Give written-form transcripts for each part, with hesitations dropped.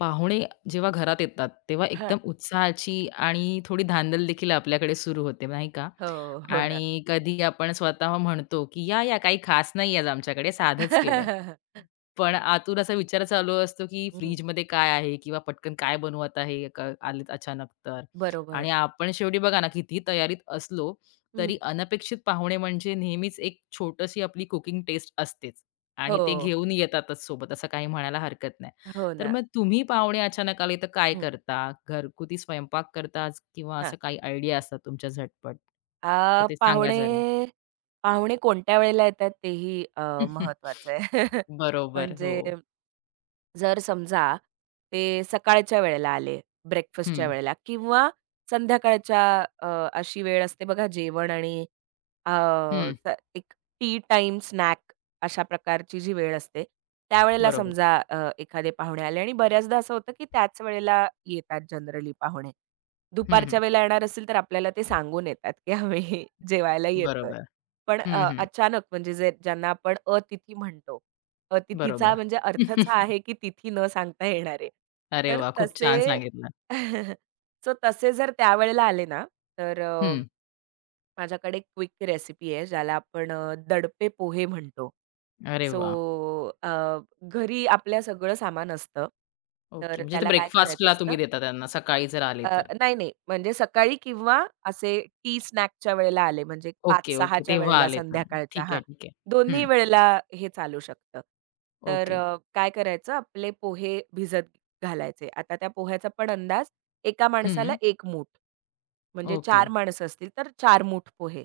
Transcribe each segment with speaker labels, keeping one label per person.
Speaker 1: पाहुणे जेव्हा घरात येतात, तेव्हा
Speaker 2: हां.
Speaker 1: एकदम उत्साहाची आणि थोडी धांदल देखील आपल्याकडे सुरू होते, नाही का?
Speaker 2: हो, हो ना.
Speaker 1: आणि कधी आपण स्वतः म्हणतो, की "या, या काही खास नाही आज आमच्याकडे, साधच केलंय." पण आतून असा विचार चालू असतो, की
Speaker 2: हं,
Speaker 1: फ्रिजमध्ये काय आहे किंवा पटकन काय बनवत आहे, क आलेत अचानक तर.
Speaker 2: बरोबर.
Speaker 1: आणि आपण शेवटी बघा ना, कितीही तयारीत असलो,
Speaker 2: हं.
Speaker 1: तरी अनपेक्षित पाहुणे म्हणजे नेहमीच एक छोटीशी आपली कुकिंग टेस्ट असतेच आणि ते
Speaker 2: हो,
Speaker 1: घेऊन येतातच सोबत, असं काही म्हणायला हरकत नाही.
Speaker 2: हो
Speaker 1: तर
Speaker 2: ना.
Speaker 1: मग तुम्ही पाहुणे अचानक आले तर काय
Speaker 2: हं,
Speaker 1: करता? घरगुती स्वयंपाक करता किंवा
Speaker 2: हां.
Speaker 1: असं काही आयडिया असतात तुमच्या झटपट?
Speaker 2: अ,
Speaker 1: तर ते सांगा
Speaker 2: पाहुणे
Speaker 1: जरा?
Speaker 2: पाहुणे कोणत्या वेळेला येतात तेही महत्वाचं आहे.
Speaker 1: बरोबर. हो.
Speaker 2: म्हणजे जर समजा ते सकाळच्या वेळेला आले,
Speaker 1: हं,
Speaker 2: ब्रेकफास्टच्या वेळेला किंवा संध्याकाळच्या अ, अशी वेळ असते बघा जेवण आणि अ,
Speaker 1: हं.
Speaker 2: त एक टी टाइम स्नॅक अशा प्रकारची जी वेळ असते, त्यावेळेला
Speaker 1: बरोबर.
Speaker 2: समजा अ, एखादे पाहुणे आले आणि बऱ्याचदा असं होतं, की त्याच वेळेला येतात जनरली पाहुणे.
Speaker 1: हं, हं.
Speaker 2: दुपारच्या वेळेला येणार असेल, तर आपल्याला ते सांगून येतात, की आम्ही जेवायला येतोय.
Speaker 1: बरोबर.
Speaker 2: पण
Speaker 1: हं,
Speaker 2: अ,
Speaker 1: हं.
Speaker 2: अचानक म्हणजे जे ज्यांना आपण अतिथी म्हणतो,
Speaker 1: बरोबर.
Speaker 2: तिथीचा म्हणजे अर्थच हा आहे, की तिथी न सांगता येणारे.
Speaker 1: अरे
Speaker 2: तर
Speaker 1: वाह! खूप छान
Speaker 2: तसे
Speaker 1: सांगितलं.
Speaker 2: सो तसे जर त्यावेळेला आले ना, तर
Speaker 1: हं.
Speaker 2: माझ्याकडे क्विक रेसिपी आहे, ज्याला आपण दडपे पोहे म्हणतो.
Speaker 1: अरे वाह!
Speaker 2: सो घरी आपल्या सगळं सामान असतं.
Speaker 1: ओके.
Speaker 2: तर
Speaker 1: म्हणजे ते
Speaker 2: त्याला काय करायचं
Speaker 1: ब्रेकफास्टला तुम्ही
Speaker 2: असतं
Speaker 1: देता त्यांना सकाळी जर आले
Speaker 2: अ,
Speaker 1: तर?
Speaker 2: नाही, नाही. म्हणजे सकाळी किंवा असे टी स्नॅकच्या वेळेला आले म्हणजे
Speaker 1: ओके, ओके.
Speaker 2: 5-6च्या
Speaker 1: तेव्हा
Speaker 2: वेळेला
Speaker 1: आले तर.
Speaker 2: संध्याकाळच्या
Speaker 1: ठीक
Speaker 2: हां.
Speaker 1: आहे, ठीक आहे.
Speaker 2: दोन्ही
Speaker 1: हं.
Speaker 2: वेळेला हे चालू शकतं. तर
Speaker 1: ओके.
Speaker 2: अ, काय करायचं आपले पोहे भिजत घालायचे. आता त्या पोह्याचा पण अंदाज एका माणसाला
Speaker 1: हं.
Speaker 2: एक मूठ. म्हणजे
Speaker 1: ओके,
Speaker 2: 4 माणसं असतील तर 4 मूठ पोहे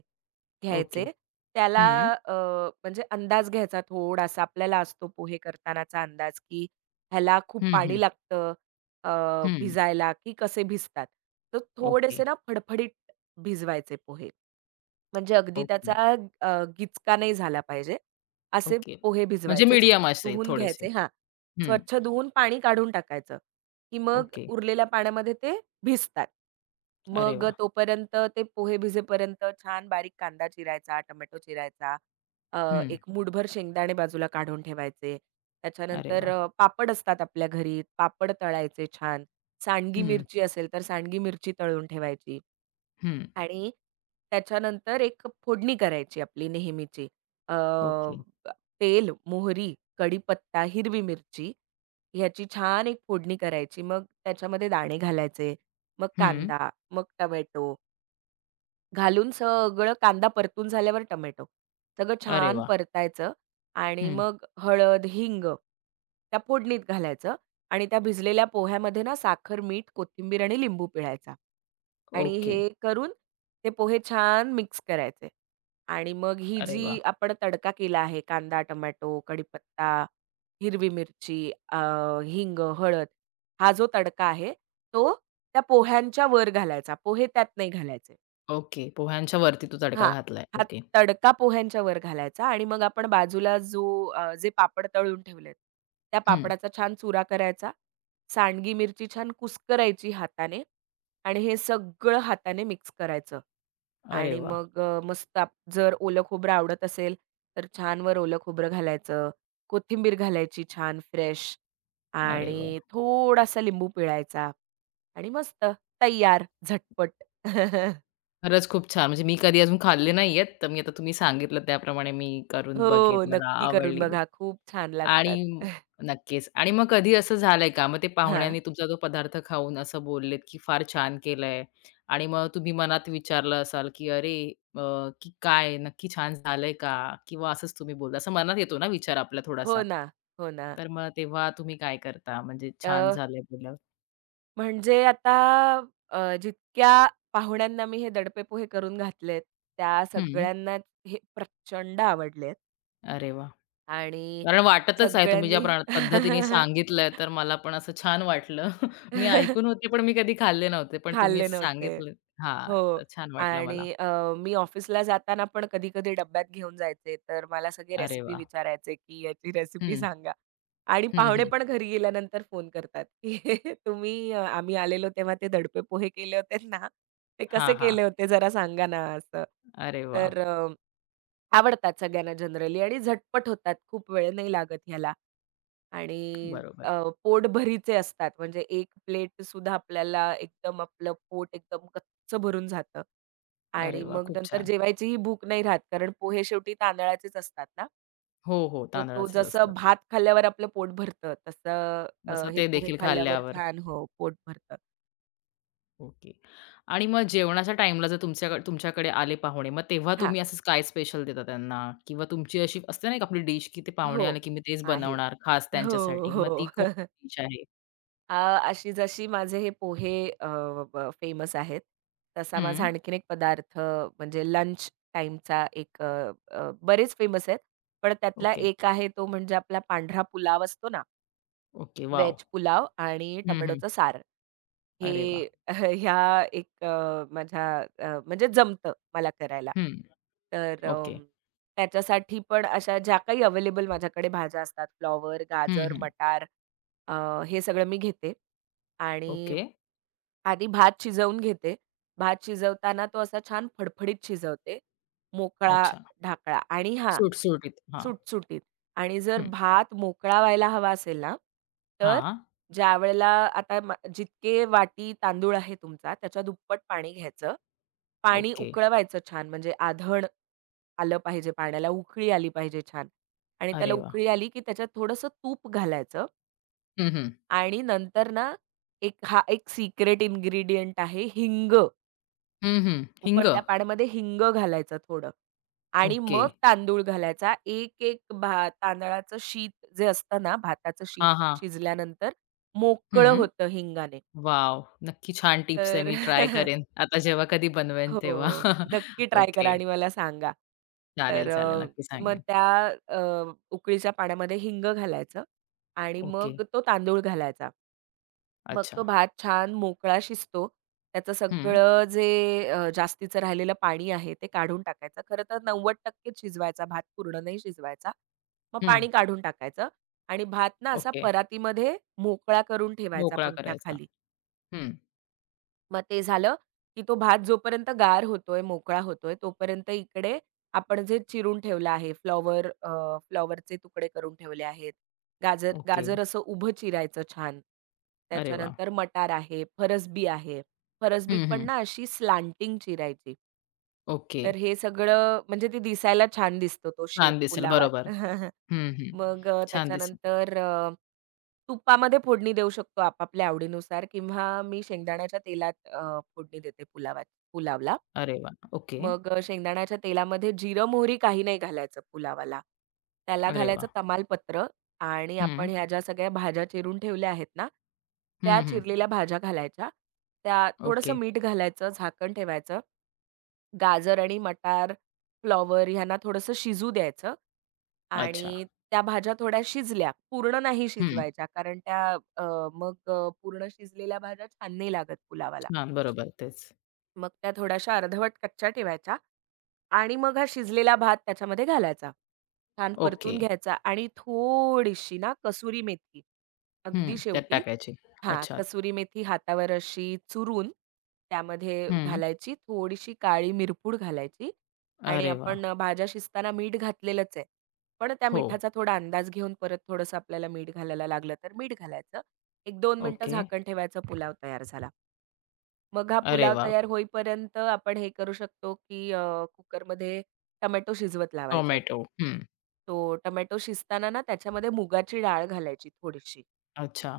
Speaker 1: ओके.
Speaker 2: घ्यायचे. त्याला
Speaker 1: हं.
Speaker 2: अ, म्हणजे अंदाज घ्यायचा थोडासा आपल्याला असतो पोहे करतानाचा अंदाज, की ह्याला खूप
Speaker 1: हं, हं.
Speaker 2: पाणी लागतं.
Speaker 1: हं.
Speaker 2: भिजायला, की कसे भिजतात. तर
Speaker 1: ओके,
Speaker 2: थोडेसे ना फडफडीत भिजवायचे पोहे. म्हणजे अगदी त्याचा
Speaker 1: ओके,
Speaker 2: अ, गिचका नाही झाला पाहिजे. असे
Speaker 1: ओके.
Speaker 2: पोहे
Speaker 1: म्हणजे
Speaker 2: भिजवायचे,
Speaker 1: मीडियम
Speaker 2: स्वच्छ
Speaker 1: असे
Speaker 2: धुवून
Speaker 1: थोडेसे.
Speaker 2: घ्यायचे हां.
Speaker 1: हं.
Speaker 2: स्वच्छ धुवून पाणी काढून टाकायचं, की मग
Speaker 1: ओके.
Speaker 2: उरलेल्या पाण्यामध्ये ते भिजतात.
Speaker 1: अरे
Speaker 2: मग
Speaker 1: वा.
Speaker 2: तोपर्यंत ते पोहे भिजेपर्यंत छान बारीक कांदा चिरायचा, टोमॅटो चिरायचा,
Speaker 1: हं.
Speaker 2: एक मूठभर शेंगदाणे बाजूला काढून ठेवायचे.
Speaker 1: अरे
Speaker 2: त्याच्यानंतर
Speaker 1: वाह!
Speaker 2: अ, पापड असतात आपल्या घरी, पापड तळायचे छान. सांडगी
Speaker 1: हं,
Speaker 2: मिरची असेल तर सांडगी मिरची तळून ठेवायची.
Speaker 1: हं.
Speaker 2: आणि त्याच्यानंतर एक फोडणी करायची आपली नेहमीची. अ,
Speaker 1: ओके.
Speaker 2: तेल, मोहरी, कढीपत्ता, हिरवी मिरची ह्याची छान एक फोडणी करायची. मग त्याच्यामध्ये दाणे घालायचे, मग
Speaker 1: हं.
Speaker 2: कांदा, मग टोमॅटो, घालून सगळं कांदा परतून झाल्यावर टोमॅटो. सगळं
Speaker 1: अरे
Speaker 2: छान
Speaker 1: वा.
Speaker 2: परतायचं आणि
Speaker 1: हं.
Speaker 2: मग हळद, हिंग त्या फोडणीत घालायचं आणि त्या भिजलेल्या पोह्यामध्ये ना साखर, मीठ, कोथिंबीर आणि लिंबू पिळायचा. आणि
Speaker 1: ओके.
Speaker 2: हे करून ते पोहे छान मिक्स करायचे. आणि मग ही
Speaker 1: अरे वा.
Speaker 2: जी आपण तडका केला आहे कांदा, टोमॅटो, कढीपत्ता, हिरवी मिरची, अ, हिंग, हळद हा जो तडका आहे तो त्या पोह्यांच्या वर घालायचा. पोहे त्यात नाही घालायचे.
Speaker 1: ओके. पोह्यांच्या वरती तू तडका
Speaker 2: हां.
Speaker 1: घातलाय.
Speaker 2: हा
Speaker 1: ओके.
Speaker 2: तडका पोह्यांच्या वर घालायचा आणि मग आपण बाजूला जे पापड तळून ठेवलेत, त्या
Speaker 1: हं.
Speaker 2: पापडाचा छान चुरा करायचा. सांडगी मिरची छान कुस्करायची हाताने आणि हे सगळं हाताने मिक्स करायचं
Speaker 1: अरे
Speaker 2: आणि
Speaker 1: वाह!
Speaker 2: मग मस्त आप जर ओलं खोबरं आवडत असेल, तर छान वर ओलं खोबरं घालायचं, कोथिंबीर घालायची छान फ्रेश
Speaker 1: अरे वाह!
Speaker 2: आणि थोडासा लिंबू पिळायचा आणि मस्त तय्यार झटपट.
Speaker 1: खरंच खूप छान. म्हणजे मी कधी अजून खाल्ले नाहीयेत. तर मी आता तुम्ही सांगितलं त्याप्रमाणे मी करून बघेन.
Speaker 2: हो,
Speaker 1: मला
Speaker 2: नक्की करून
Speaker 1: आवडली
Speaker 2: बघा. खूप छान लागतात.
Speaker 1: आणि नक्कीच. आणि मग कधी असं झालंय का? मग ते
Speaker 2: हां.
Speaker 1: पाहुण्यांनी तुमचा तो पदार्थ खाऊन असं बोललेत, की फार छान केलंय आणि मग तुम्ही मनात विचारलं असाल, की "अरे, अ, की काय नक्की छान झालंय का?" किंवा असंच तुम्ही बोलला, असं मनात येतो ना विचार आपला
Speaker 2: हो
Speaker 1: थोडासा.
Speaker 2: ना, हो ना.
Speaker 1: तर मग तेव्हा तुम्ही काय करता? म्हणजे छान
Speaker 2: अ,
Speaker 1: झालंय बोलल्यावर?
Speaker 2: म्हणजे आता जितक्या पाहुण्यांना मी हे दडपे पोहे करून घातलेत, त्या
Speaker 1: हं.
Speaker 2: सगळ्यांनाच हे प्रचंड आवडलेत
Speaker 1: अरे वाह!
Speaker 2: आणि
Speaker 1: कारण वाटतच आहे तुम्ही ज्या
Speaker 2: सगळ्यांनी
Speaker 1: प्र पद्धतीने सांगितलंय, तर मला पण असं छान वाटलं. मी ऐकून होते, पण मी कधी खाल्ले नव्हते. पण तुम्ही
Speaker 2: खाल्ले
Speaker 1: असं
Speaker 2: नव्हते.
Speaker 1: सांगितलं हां,
Speaker 2: हो.
Speaker 1: तर छान वाटलं मला.
Speaker 2: आणि मी ऑफिसला जाताना पण कधी-कधी डब्यात घेऊन जायचे. तर मला सगळे
Speaker 1: अरे
Speaker 2: रेसिपी
Speaker 1: वा,
Speaker 2: विचारायचे, की याची रेसिपी
Speaker 1: हं,
Speaker 2: सांगा. आणि
Speaker 1: हं,
Speaker 2: पाहुणे
Speaker 1: हं.
Speaker 2: पण घरी गेल्यानंतर फोन करतात, की आम्ही आलेलो तेव्हा ते दडपे पोहे केले होते ना, ते
Speaker 1: हां,
Speaker 2: कसे
Speaker 1: हां.
Speaker 2: केले होते जरा सांगा ना असं.
Speaker 1: अरे वाह!
Speaker 2: तर आवडतात सगळ्यांना जनरली आणि झटपट होतात. खूप वेळ नाही लागत ह्याला. आणि अ,
Speaker 1: बरोबर.
Speaker 2: पोटभरीचे असतात. म्हणजे एक प्लेटसुद्धा आपल्याला एकदम आपलं पोट एकदम गच्च भरून जातं.
Speaker 1: अरे
Speaker 2: आणि
Speaker 1: वा,
Speaker 2: मग
Speaker 1: खूप
Speaker 2: नंतर
Speaker 1: छान.
Speaker 2: जेवायचीही भूक नाही राहत. कारण पोहे शेवटी तांदळाचेच असतात ना.
Speaker 1: हो, हो.
Speaker 2: तो तो
Speaker 1: तांदळाचेच असतात.
Speaker 2: जसं भात खाल्ल्यावर आपलं पोट भरतं, तसं
Speaker 1: तसं
Speaker 2: हे
Speaker 1: ते
Speaker 2: पोहे
Speaker 1: देखील
Speaker 2: खाल्ल्यावर
Speaker 1: खाल्ल्यावर.
Speaker 2: छान हो, पोट भरतं.
Speaker 1: ओके. आणि मग जेवणाच्या टाईमला जर तुमच्याकडे तुमच्याकडे आले पाहुणे, मग तेव्हा
Speaker 2: हां.
Speaker 1: तुम्ही असं काय स्पेशल देता त्यांना? किंवा तुमची अशी असते ना एक आपली डिश, की ते पाहुणे
Speaker 2: हो.
Speaker 1: आले, की मी तेच
Speaker 2: आहे.
Speaker 1: बनवणार खास
Speaker 2: हो,
Speaker 1: त्यांच्यासाठी. मग ती
Speaker 2: हो.
Speaker 1: कोणती डिश आहे?
Speaker 2: अ, अशी जशी माझे हे पोहे फेमस आहेत, तसा माझा
Speaker 1: हं.
Speaker 2: आणखीन एक पदार्थ म्हणजे लंच टाईमचा एक अ, अ, बरेच फेमस आहेत. पण त्यातला
Speaker 1: ओके,
Speaker 2: एक आहे तो म्हणजे आपला पांढरा पुलाव असतो ना
Speaker 1: ओके. वॉव!
Speaker 2: व्हेज पुलाव आणि
Speaker 1: हं, हं.
Speaker 2: टोमॅटोचं सार. हे
Speaker 1: अरे वाह!
Speaker 2: ह्या एक माझ्या म्हणजे जमतं मला करायला.
Speaker 1: हं.
Speaker 2: तर
Speaker 1: ओके.
Speaker 2: अं, त्याच्यासाठी पण अशा ज्या काही अवेलेबल माझ्याकडे भाज्या असतात, फ्लॉवर,
Speaker 1: हं,
Speaker 2: गाजर,
Speaker 1: हं.
Speaker 2: मटार अ, हे सगळं मी घेते आणि
Speaker 1: ओके.
Speaker 2: आधी भात शिजवून घेते. भात शिजवताना तो असा छान फडफडीत शिजवते. मोकळा
Speaker 1: अच्छा.
Speaker 2: ढाकळा आणि हां,
Speaker 1: सुटसुटीत. हां.
Speaker 2: सुटसुटीत. आणि जर
Speaker 1: हं.
Speaker 2: भात मोकळा व्हायला हवा असेल ना, तर
Speaker 1: हां.
Speaker 2: ज्यावेळेला आता म जितके वाटी तांदूळ आहे तुमचा, त्याच्या दुप्पट पाणी घ्यायचं. पाणी
Speaker 1: ओके.
Speaker 2: उकळवायचं छान, म्हणजे आधण आलं पाहिजे पाण्याला, उकळी आली पाहिजे छान. आणि त्याला
Speaker 1: अरे वाह!
Speaker 2: उकळी आली, की त्याच्यात थोडंसं तूप घालायचं
Speaker 1: हं, हं.
Speaker 2: आणि नंतर ना, हा एक सिक्रेट इन्ग्रीडियंट आहे हिंग.
Speaker 1: हं, हं. हिंग?
Speaker 2: उकळत्या पाण्यामध्ये हिंग घालायचं थोडं आणि
Speaker 1: ओके.
Speaker 2: मग तांदूळ घालायचा. एक-एक तांदळाचं शीत जे असतं ना, भाताचं शीत
Speaker 1: हां, हां.
Speaker 2: शिजल्यानंतर मोकळं
Speaker 1: हं.
Speaker 2: होतं हिंगाने.
Speaker 1: वॉव! नक्की छान टिप्स आहे.
Speaker 2: तर
Speaker 1: मी ट्राय करेन. आता जेव्हा कधी बनवेन
Speaker 2: हो,
Speaker 1: तेव्हा.
Speaker 2: नक्की ट्राय
Speaker 1: ओके.
Speaker 2: करा आणि मला सांगा.
Speaker 1: चालेल,
Speaker 2: तर
Speaker 1: चालेल.
Speaker 2: अ,
Speaker 1: नक्की
Speaker 2: मग
Speaker 1: सांगेन.
Speaker 2: त्या अ, उकळीच्या पाण्यामध्ये हिंग घालायचं आणि
Speaker 1: ओके.
Speaker 2: मग तो तांदूळ घालायचा. मग
Speaker 1: अच्छा.
Speaker 2: तो भात छान मोकळा शिजतो. त्याचं
Speaker 1: हं.
Speaker 2: सगळं जे जास्तीचं राहिलेलं पाणी आहे ते काढून टाकायचं. खरं तर 90% शिजवायचा भात, पूर्ण नाही शिजवायचा. मग
Speaker 1: हं.
Speaker 2: पाणी काढून टाकायचं आणि भात ना असा
Speaker 1: ओके.
Speaker 2: परातीमध्ये मोकळा करून ठेवायचा
Speaker 1: मोकळा करायचा.
Speaker 2: पंख्याखाली.
Speaker 1: हं.
Speaker 2: मग ते झालं, की तो भात जोपर्यंत गार होतोय, मोकळा होतोय, तोपर्यंत इकडे आपण जे चिरून ठेवलं आहे फ्लॉवर. फ्लॉवरचे तुकडे करून ठेवले आहेत. गाजर
Speaker 1: ओके.
Speaker 2: गाजर असं उभं चिरायचं छान.
Speaker 1: अरे वाह!
Speaker 2: त्याच्यानंतर मटार आहे, फरसबी आहे. फरसबी
Speaker 1: हं,
Speaker 2: पण
Speaker 1: हं.
Speaker 2: ना अशी स्लांटिंग चिरायची.
Speaker 1: ओके.
Speaker 2: तर हे सगळं म्हणजे ते दिसायला छान दिसतो तो
Speaker 1: छान
Speaker 2: शेप
Speaker 1: दिसेल.
Speaker 2: पुलावात.
Speaker 1: बरोबर. हं, हं. छान दिसेल.
Speaker 2: त्याच्यानंतर तुपामध्ये फोडणी देऊ शकतो आपापल्या आवडीनुसार किंवा मी शेंगदाण्याच्या तेलात फोडणी देते पुलावला.
Speaker 1: अरे वाह! ओके.
Speaker 2: मग शेंगदाण्याच्या तेलामध्ये जिरं, मोहरी काही नाही घालायचं पुलावाला. त्याला
Speaker 1: अरे वाह!
Speaker 2: घालायचं तमालपत्र आणि
Speaker 1: हं.
Speaker 2: आपण ह्या ज्या सगळ्या भाज्या चिरून ठेवल्या आहेत ना, त्या
Speaker 1: हं, हं.
Speaker 2: चिरलेल्या भाज्या घालायच्या. त्या
Speaker 1: ओके.
Speaker 2: थोडंसं मीठ घालायचं, झाकण ठेवायचं. गाजर आणि मटार, फ्लॉवर ह्यांना थोडंसं शिजू द्यायचं
Speaker 1: अच्छा.
Speaker 2: आणि त्या भाज्या थोड्या शिजल्या, पूर्ण नाही
Speaker 1: हं.
Speaker 2: शिजवायच्या कारण त्या अ, मग अ, पूर्ण शिजलेल्या भाज्या छान नाही लागत पुलावाला.
Speaker 1: छान. बरोबर. तेच.
Speaker 2: मग त्या थोड्याशा अर्धवट कच्च्या ठेवायच्या. आणि मग हा शिजलेला भात त्याच्यामध्ये घालायचा. छान
Speaker 1: ओके.
Speaker 2: परतून घ्यायचा आणि थोडीशी ना कसुरी मेथी,
Speaker 1: हं.
Speaker 2: अगदी
Speaker 1: त्यात
Speaker 2: शेवटी
Speaker 1: टाकायचे.
Speaker 2: हां,
Speaker 1: अच्छा.
Speaker 2: कसुरी मेथी हातावर अशी चुरून त्यामध्ये
Speaker 1: हं.
Speaker 2: घालायची. थोडीशी काळी मिरपूड घालायची आणि
Speaker 1: अरे वाह!
Speaker 2: आपण भाज्या शिजताना मीठ घातलेलंच आहे. पण त्या
Speaker 1: हो.
Speaker 2: मिठाचा थोडा अंदाज घेऊन परत थोडंसं आपल्याला मीठ घालायला लागलं तर मीठ घालायचं. 1-2 मिनिटं
Speaker 1: ओके.
Speaker 2: झाकण ठेवायचं, पुलाव तयार झाला. मग हा
Speaker 1: अरे
Speaker 2: पुलाव
Speaker 1: वाह!
Speaker 2: तयार होईपर्यंत आपण हे करू शकतो, की कुकरमध्ये टोमॅटो शिजवत लावायचे.
Speaker 1: टोमॅटो. हं.
Speaker 2: तो टोमॅटो शिजताना ना त्याच्यामध्ये मुगाची डाळ घालायची थोडीशी
Speaker 1: अच्छा.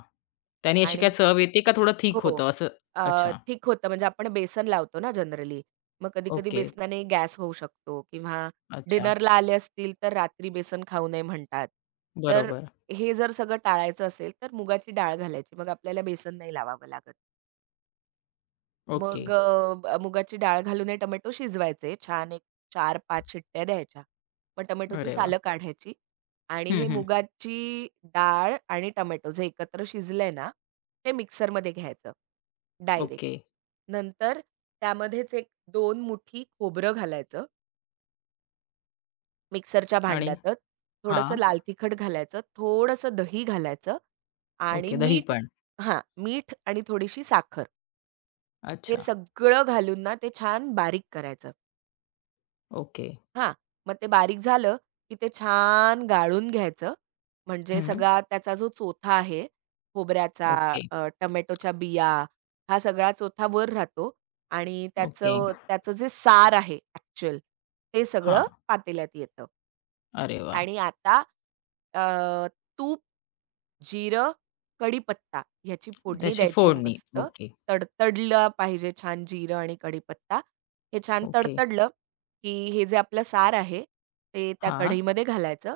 Speaker 1: त्यानी अशी
Speaker 2: आणि
Speaker 1: काय चव येते का थोडं थिक
Speaker 2: हो.
Speaker 1: होतं असं? अच्छा.
Speaker 2: थिक होतं म्हणजे आपण बेसन लावतो ना जनरली. मग कधी-कधी
Speaker 1: ओके.
Speaker 2: बेसनाने गॅस होऊ शकतो किंवा
Speaker 1: अच्छा.
Speaker 2: डिनरला आले असतील, तर रात्री बेसन खाऊ नये म्हणतात. तर
Speaker 1: बरोबर.
Speaker 2: हे जर सगळं टाळायचं असेल, तर मुगाची डाळ घालायची. मग आपल्याला बेसन नाही लावावं लागत.
Speaker 1: ओके.
Speaker 2: मग मुगाची डाळ घालून हे टोमॅटो शिजवायचे. छान एक 4-5 शिट्ट्या द्यायच्या. मग टोमॅटोची
Speaker 1: अरे वाह!
Speaker 2: सालं काढायची आणि
Speaker 1: हं,
Speaker 2: हे
Speaker 1: हं.
Speaker 2: मुगाची डाळ आणि टोमॅटो जे एकत्र शिजलंय ना, ते मिक्सरमध्ये घ्यायचं डायरेक्ट.
Speaker 1: ओके.
Speaker 2: नंतर त्यामध्येच एक दोन मुठी खोबरं घालायचं मिक्सरच्या
Speaker 1: आणि
Speaker 2: भांड्यातच. थोडंसं
Speaker 1: हां.
Speaker 2: लाल तिखट घालायचं, थोडंसं दही घालायचं आणि
Speaker 1: ओके. दही
Speaker 2: मीठ
Speaker 1: पण.
Speaker 2: हां, मीठ आणि थोडीशी साखर. हे
Speaker 1: अच्छा.
Speaker 2: सगळं घालून ना ते छान बारीक करायचं.
Speaker 1: ओके.
Speaker 2: हां. मग ते बारीक झालं, की ते छान गाळून घ्यायचं. म्हणजे
Speaker 1: हं.
Speaker 2: सगळा त्याचा जो चोथा आहे, खोबऱ्याचा,
Speaker 1: ओके.
Speaker 2: टोमॅटोच्या बिया, हा सगळा चोथा वर राहतो आणि
Speaker 1: ओके.
Speaker 2: त्याचं त्याचं जे सार आहे ॲक्चुअल, ते सगळं
Speaker 1: हां.
Speaker 2: पातेल्यात येतं.
Speaker 1: अरे वाह!
Speaker 2: आणि आता अ, तूप, जिरं, कढीपत्ता ह्याची फोडणी
Speaker 1: त्याची
Speaker 2: द्यायची
Speaker 1: फोडणी.
Speaker 2: मस्त.
Speaker 1: ओके.
Speaker 2: तडतडला पाहिजे छान जिरं आणि कढीपत्ता. हे छान
Speaker 1: ओके.
Speaker 2: तडतडलं, की हे जे आपलं सार आहे, ते त्या
Speaker 1: हां.
Speaker 2: कढईमध्ये घालायचं.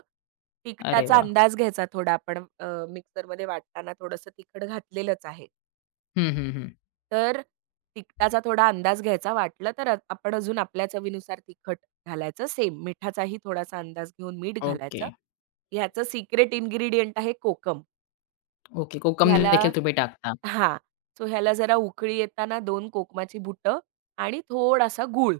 Speaker 1: अरे
Speaker 2: तिखटाचा
Speaker 1: वाह!
Speaker 2: अंदाज घ्यायचा थोडा आपण मिक्सरमध्ये वाटताना थोडंसं तिखट घातलेलंच आहे.
Speaker 1: हं, हं, हं.
Speaker 2: तर तिखटाचा थोडा अंदाज घ्यायचा. वाटलं तर आपण अजून आपल्या चवीनुसार तिखट घालायचं. सेम मिठाचाही थोडासा अंदाज घेऊन मीठ
Speaker 1: ओके.
Speaker 2: घालायचं. ह्याचं सिक्रेट इन्ग्रीडियंट आहे कोकम.
Speaker 1: ओके. कोकम
Speaker 2: ह्याला
Speaker 1: देखील तुम्ही टाकता.
Speaker 2: हां. सो ह्याला जरा उकळी येताना 2 कोकमाची बुटं आणि थोडासा गूळ.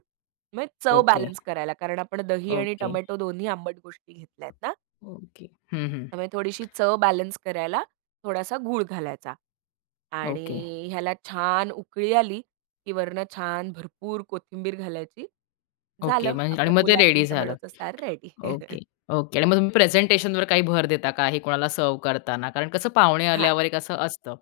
Speaker 2: मग चव
Speaker 1: ओके,
Speaker 2: बॅलन्स करायला. कारण आपण दही आणि
Speaker 1: ओके,
Speaker 2: टोमॅटो दोन्ही आंबट गोष्टी घेतल्यात ना.
Speaker 1: ओके. हं, हं.
Speaker 2: त्यामुळे थोडीशी चव बॅलन्स करायला थोडासा गूळ घालायचा.
Speaker 1: ओके,
Speaker 2: आणि ह्याला छान उकळी आली, की वरनं छान भरपूर कोथिंबीर घालायची.
Speaker 1: ओके.
Speaker 2: झालं
Speaker 1: म्हणजे आणि
Speaker 2: आपलं
Speaker 1: मग ते
Speaker 2: पुलाव
Speaker 1: रेडी
Speaker 2: आणि
Speaker 1: झालं.
Speaker 2: टोमॅटोचा सार रेडी.
Speaker 1: Okay, okay. आणि मग तुम्ही प्रेझेंटेशनवर काही भर देता का? हे कोणाला सर्व्ह करताना? कारण कसं पाहुणे
Speaker 2: हां,
Speaker 1: आल्यावर एक असं असतं.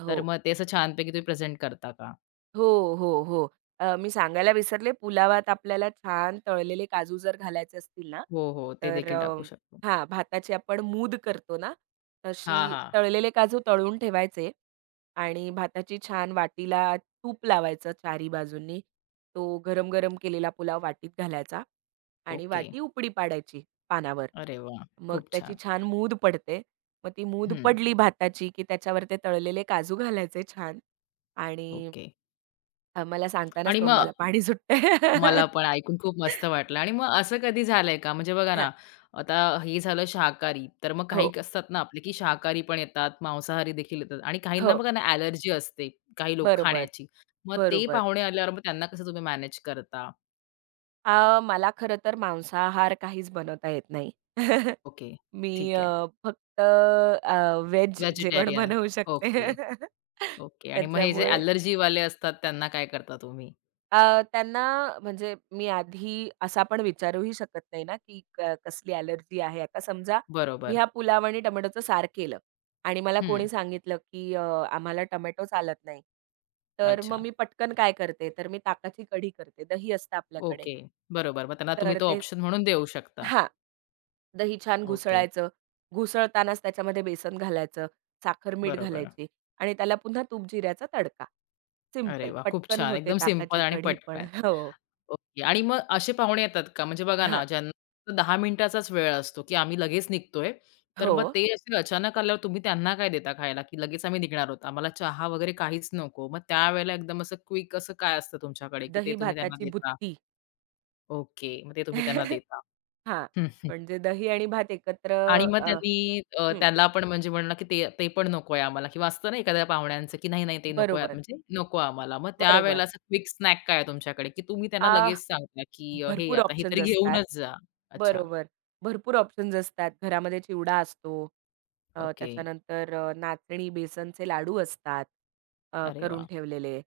Speaker 2: हो.
Speaker 1: तर मग ते असं छानपैकी तुम्ही प्रेझेंट करता का?
Speaker 2: हो, हो, हो. मी सांगायला विसरले पुलावात आपल्याला छान तळलेले काजू जर घालायचे असतील ना,
Speaker 1: हो, हो. ते
Speaker 2: तर
Speaker 1: देखील
Speaker 2: अ,
Speaker 1: टाकू शकतो.
Speaker 2: हां, भाताची आपण मूद करतो ना,
Speaker 1: हां,
Speaker 2: तशी
Speaker 1: हां.
Speaker 2: तळलेले काजू तळून ठेवायचे आणि भाताची छान वाटीला तूप लावायचं चारी बाजूंनी. तो गरम-गरम केलेला पुलाव वाटीत घालायचा आणि
Speaker 1: ओके.
Speaker 2: वाटी उपडी पाडायची पानावर.
Speaker 1: अरे वाह!
Speaker 2: मग
Speaker 1: खूप
Speaker 2: त्याची
Speaker 1: छान.
Speaker 2: छान मूद पडते. मग ती मूद
Speaker 1: हं.
Speaker 2: पडली भाताची, की त्याच्यावर ते तळलेले काजू घालायचे छान आणि
Speaker 1: ओके.
Speaker 2: हां, मला सांगतानाच
Speaker 1: आणि मग
Speaker 2: तोंडाला पाणी सुटतंय.
Speaker 1: मला पण ऐकून खूप मस्त वाटलं आणि मग असं कधी झालंय का? म्हणजे बघा
Speaker 2: हां,
Speaker 1: ना, आता हे झालं शाकाहारी. तर मग काही
Speaker 2: हो,
Speaker 1: असतात ना आपले, की शाकाहारी पण येतात, मांसाहारी देखील येतात आणि काहींना
Speaker 2: हो.
Speaker 1: बघा ना ॲलर्जी असते, काही लोक
Speaker 2: बरोबर,
Speaker 1: खाण्याची. मग ते
Speaker 2: बरोबर.
Speaker 1: पाहुणे आल्यावर मग त्यांना कसं तुम्ही मॅनेज करता?
Speaker 2: मला खरं तर मांसाहार काहीच बनवता येत नाही.
Speaker 1: ओके,
Speaker 2: मी
Speaker 1: ठीक आहे.
Speaker 2: फक्त व्हेज जेवण
Speaker 1: व्हेजिटेरियन.
Speaker 2: बनवू शकते.
Speaker 1: Okay, okay. आणि मग हे जे
Speaker 2: त्याच्यामुळे
Speaker 1: ॲलर्जीवाले असतात त्यांना काय करता तुम्ही?
Speaker 2: अ, त्यांना म्हणजे मी आधी असा पण विचारूही शकत नाही ना, की कसली ॲलर्जी आहे. आता समजा मी
Speaker 1: बरोबर.
Speaker 2: हा पुलाव आणि टोमॅटोचं सार केलं आणि मला
Speaker 1: हं.
Speaker 2: कोणी सांगितलं, की आम्हाला टोमॅटो चालत नाही. तर
Speaker 1: अच्छा.
Speaker 2: मग मी पटकन काय करते, तर मी ताकाची कढी करते. दही असतं आपल्याकडे.
Speaker 1: ओके. बरोबर. मग त्यांना तुम्ही
Speaker 2: तर
Speaker 1: तो
Speaker 2: ते
Speaker 1: ऑप्शन म्हणून देऊ शकता.
Speaker 2: हां. दही छान
Speaker 1: ओके.
Speaker 2: घुसळायचं. घुसळतानाच त्याच्यामध्ये बेसन घालायचं, साखर, मीठ
Speaker 1: बरोबर.
Speaker 2: घालायची. आणि त्याला पुन्हा तूप जिऱ्याचा तडका.
Speaker 1: अरे
Speaker 2: सिंपल
Speaker 1: वा, खूप
Speaker 2: पटकन
Speaker 1: छान.
Speaker 2: होते
Speaker 1: एकदम सिंपल
Speaker 2: ताकाची
Speaker 1: आणि
Speaker 2: कढी पण.
Speaker 1: पटकन.
Speaker 2: हो.
Speaker 1: ओके. आणि मग असे पाहुणे येतात का? म्हणजे बघा
Speaker 2: हां.
Speaker 1: ना, ज्यांना फक्त 10 मिनिटाचाच वेळ असतो, की आम्ही लगेच निघतोय. तर
Speaker 2: हो.
Speaker 1: मग ते असे अचानक आल्यावर तुम्ही त्यांना काय देता खायला, की लगेच आम्ही निघणार आहोत, आम्हाला चहा वगैरे काहीच नको? मग त्यावेळेला एकदम असं क्विक असं काय असतं तुमच्याकडे, की ते
Speaker 2: दही
Speaker 1: तुम्ही त्यांना
Speaker 2: भाताची
Speaker 1: देता?
Speaker 2: बुत्ती.
Speaker 1: ओके. मग ते तुम्ही त्यांना देता.
Speaker 2: हां. म्हणजे दही आणि भात एकत्र
Speaker 1: आणि मग
Speaker 2: अ,
Speaker 1: त्यांनी
Speaker 2: हं.
Speaker 1: त्याला पण म्हणजे म्हणलं, की "ते ते पण नकोय आम्हाला" किंवा असतं ना एखाद्या पाहुण्यांचं, की "नाही, नाही, ते नको आहेत,
Speaker 2: बरोबर,
Speaker 1: म्हणजे नको आम्हाला." मग त्यावेळेला
Speaker 2: बरोबर.
Speaker 1: असं क्विक स्नॅक काय आहे तुमच्याकडे, की तुम्ही त्यांना
Speaker 2: आह,
Speaker 1: लगेच सांगता, की "हे
Speaker 2: भरपूर
Speaker 1: आता हे तरी
Speaker 2: ऑप्शन्स असतात.
Speaker 1: घेऊनच जा." अच्छा.
Speaker 2: बरोबर. भरपूर ऑप्शन्स असतात. घरामध्ये चिवडा असतो.
Speaker 1: ओके.
Speaker 2: त्याच्यानंतर नाचणी, बेसनचे लाडू असतात
Speaker 1: अरे
Speaker 2: करून
Speaker 1: वाह!
Speaker 2: ठेवलेले.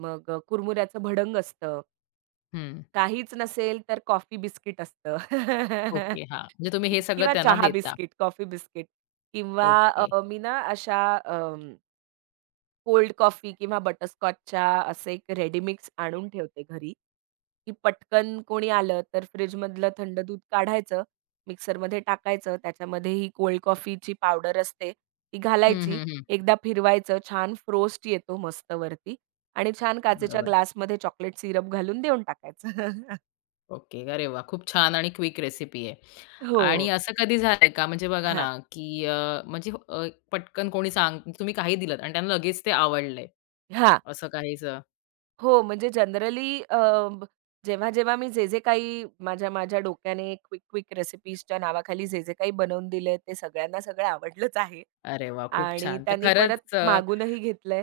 Speaker 2: मग कुरमुऱ्याचं भडंग असतं.
Speaker 1: हं.
Speaker 2: काहीच नसेल तर कॉफी बिस्किट असतं.
Speaker 1: ओके. हां. म्हणजे तुम्ही हे
Speaker 2: कि
Speaker 1: सगळं
Speaker 2: किंवा
Speaker 1: त्यांना
Speaker 2: चहा
Speaker 1: देता.
Speaker 2: बिस्किट, कॉफी बिस्किट किंवा
Speaker 1: ओके.
Speaker 2: अ, मी ना अशा कोल्ड कॉफी किंवा बटरस्कॉचच्या असे एक रेडी मिक्स आणून ठेवते घरी, की पटकन कोणी आलं तर फ्रिजमधलं थंड दूध काढायचं, मिक्सरमध्ये टाकायचं, त्याच्यामध्ये ही कोल्ड कॉफीची पावडर असते ती
Speaker 1: हं,
Speaker 2: घालायची,
Speaker 1: हं, हं.
Speaker 2: एकदा फिरवायचं, छान फ्रोस्ट येतो मस्त वरती आणि छान काचेच्या
Speaker 1: बरोबर.
Speaker 2: ग्लासमध्ये चॉकलेट सिरप घालून देऊन टाकायचं.
Speaker 1: ओके. अरे वाह! खूप छान आणि क्विक रेसिपी आहे.
Speaker 2: हो.
Speaker 1: आणि असं कधी झालंय का म्हणजे बघा ना,
Speaker 2: हां,
Speaker 1: की म्हणजे पटकन कोणी सांग तुम्ही काही दिलत आणि त्यांना लगेच ते आवडलंय.
Speaker 2: हां.
Speaker 1: असं काहीसं.
Speaker 2: हो, म्हणजे जनरली अ, ब जेव्हा-जेव्हा मी जे-जे काही माझ्या माझ्या डोक्याने क्विक-क्विक रेसिपीजच्या नावाखाली जे-जे काही बनवून दिलंय, ते सगळ्यांना सगळं आवडलंच आहे
Speaker 1: अरे वा, खूप
Speaker 2: आणि
Speaker 1: छान. तर
Speaker 2: त्यांनी परत
Speaker 1: खरंच
Speaker 2: मागूनही घेतलंय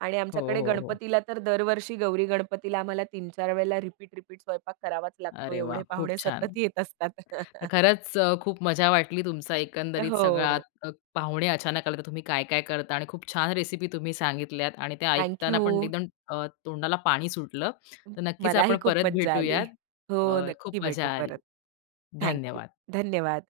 Speaker 2: आणि
Speaker 1: हो,
Speaker 2: आमच्याकडे
Speaker 1: हो, हो.
Speaker 2: गणपतीला तर दरवर्षी गौरी गणपतीला आम्हाला 3-4 वेळेला रिपीट-रिपीट स्वयंपाक करावाच लागतो.
Speaker 1: अरे वाह!
Speaker 2: एवढे
Speaker 1: खूप
Speaker 2: पाहुणे
Speaker 1: छान.
Speaker 2: सतत येत असतात.
Speaker 1: तर खरंच खूप मजा वाटली तुमचा एकंदरीत सगळा
Speaker 2: हो.
Speaker 1: अ, पाहुणे अचानक आले तर तुम्ही काय-काय करता आणि खूप छान रेसिपी तुम्ही सांगितल्यात आणि ते
Speaker 2: थँक
Speaker 1: ऐकताना
Speaker 2: यू.
Speaker 1: पण एकदम तोंडाला पाणी सुटलं. तर नक्कीच आपण
Speaker 2: मलाही खूप
Speaker 1: परत
Speaker 2: मज्जा आली.
Speaker 1: भेटूयात.
Speaker 2: हो, नक्की
Speaker 1: खूप मजा
Speaker 2: भेटू
Speaker 1: आली.
Speaker 2: परत. Thank you.
Speaker 1: धन्यवाद.
Speaker 2: धन्यवाद.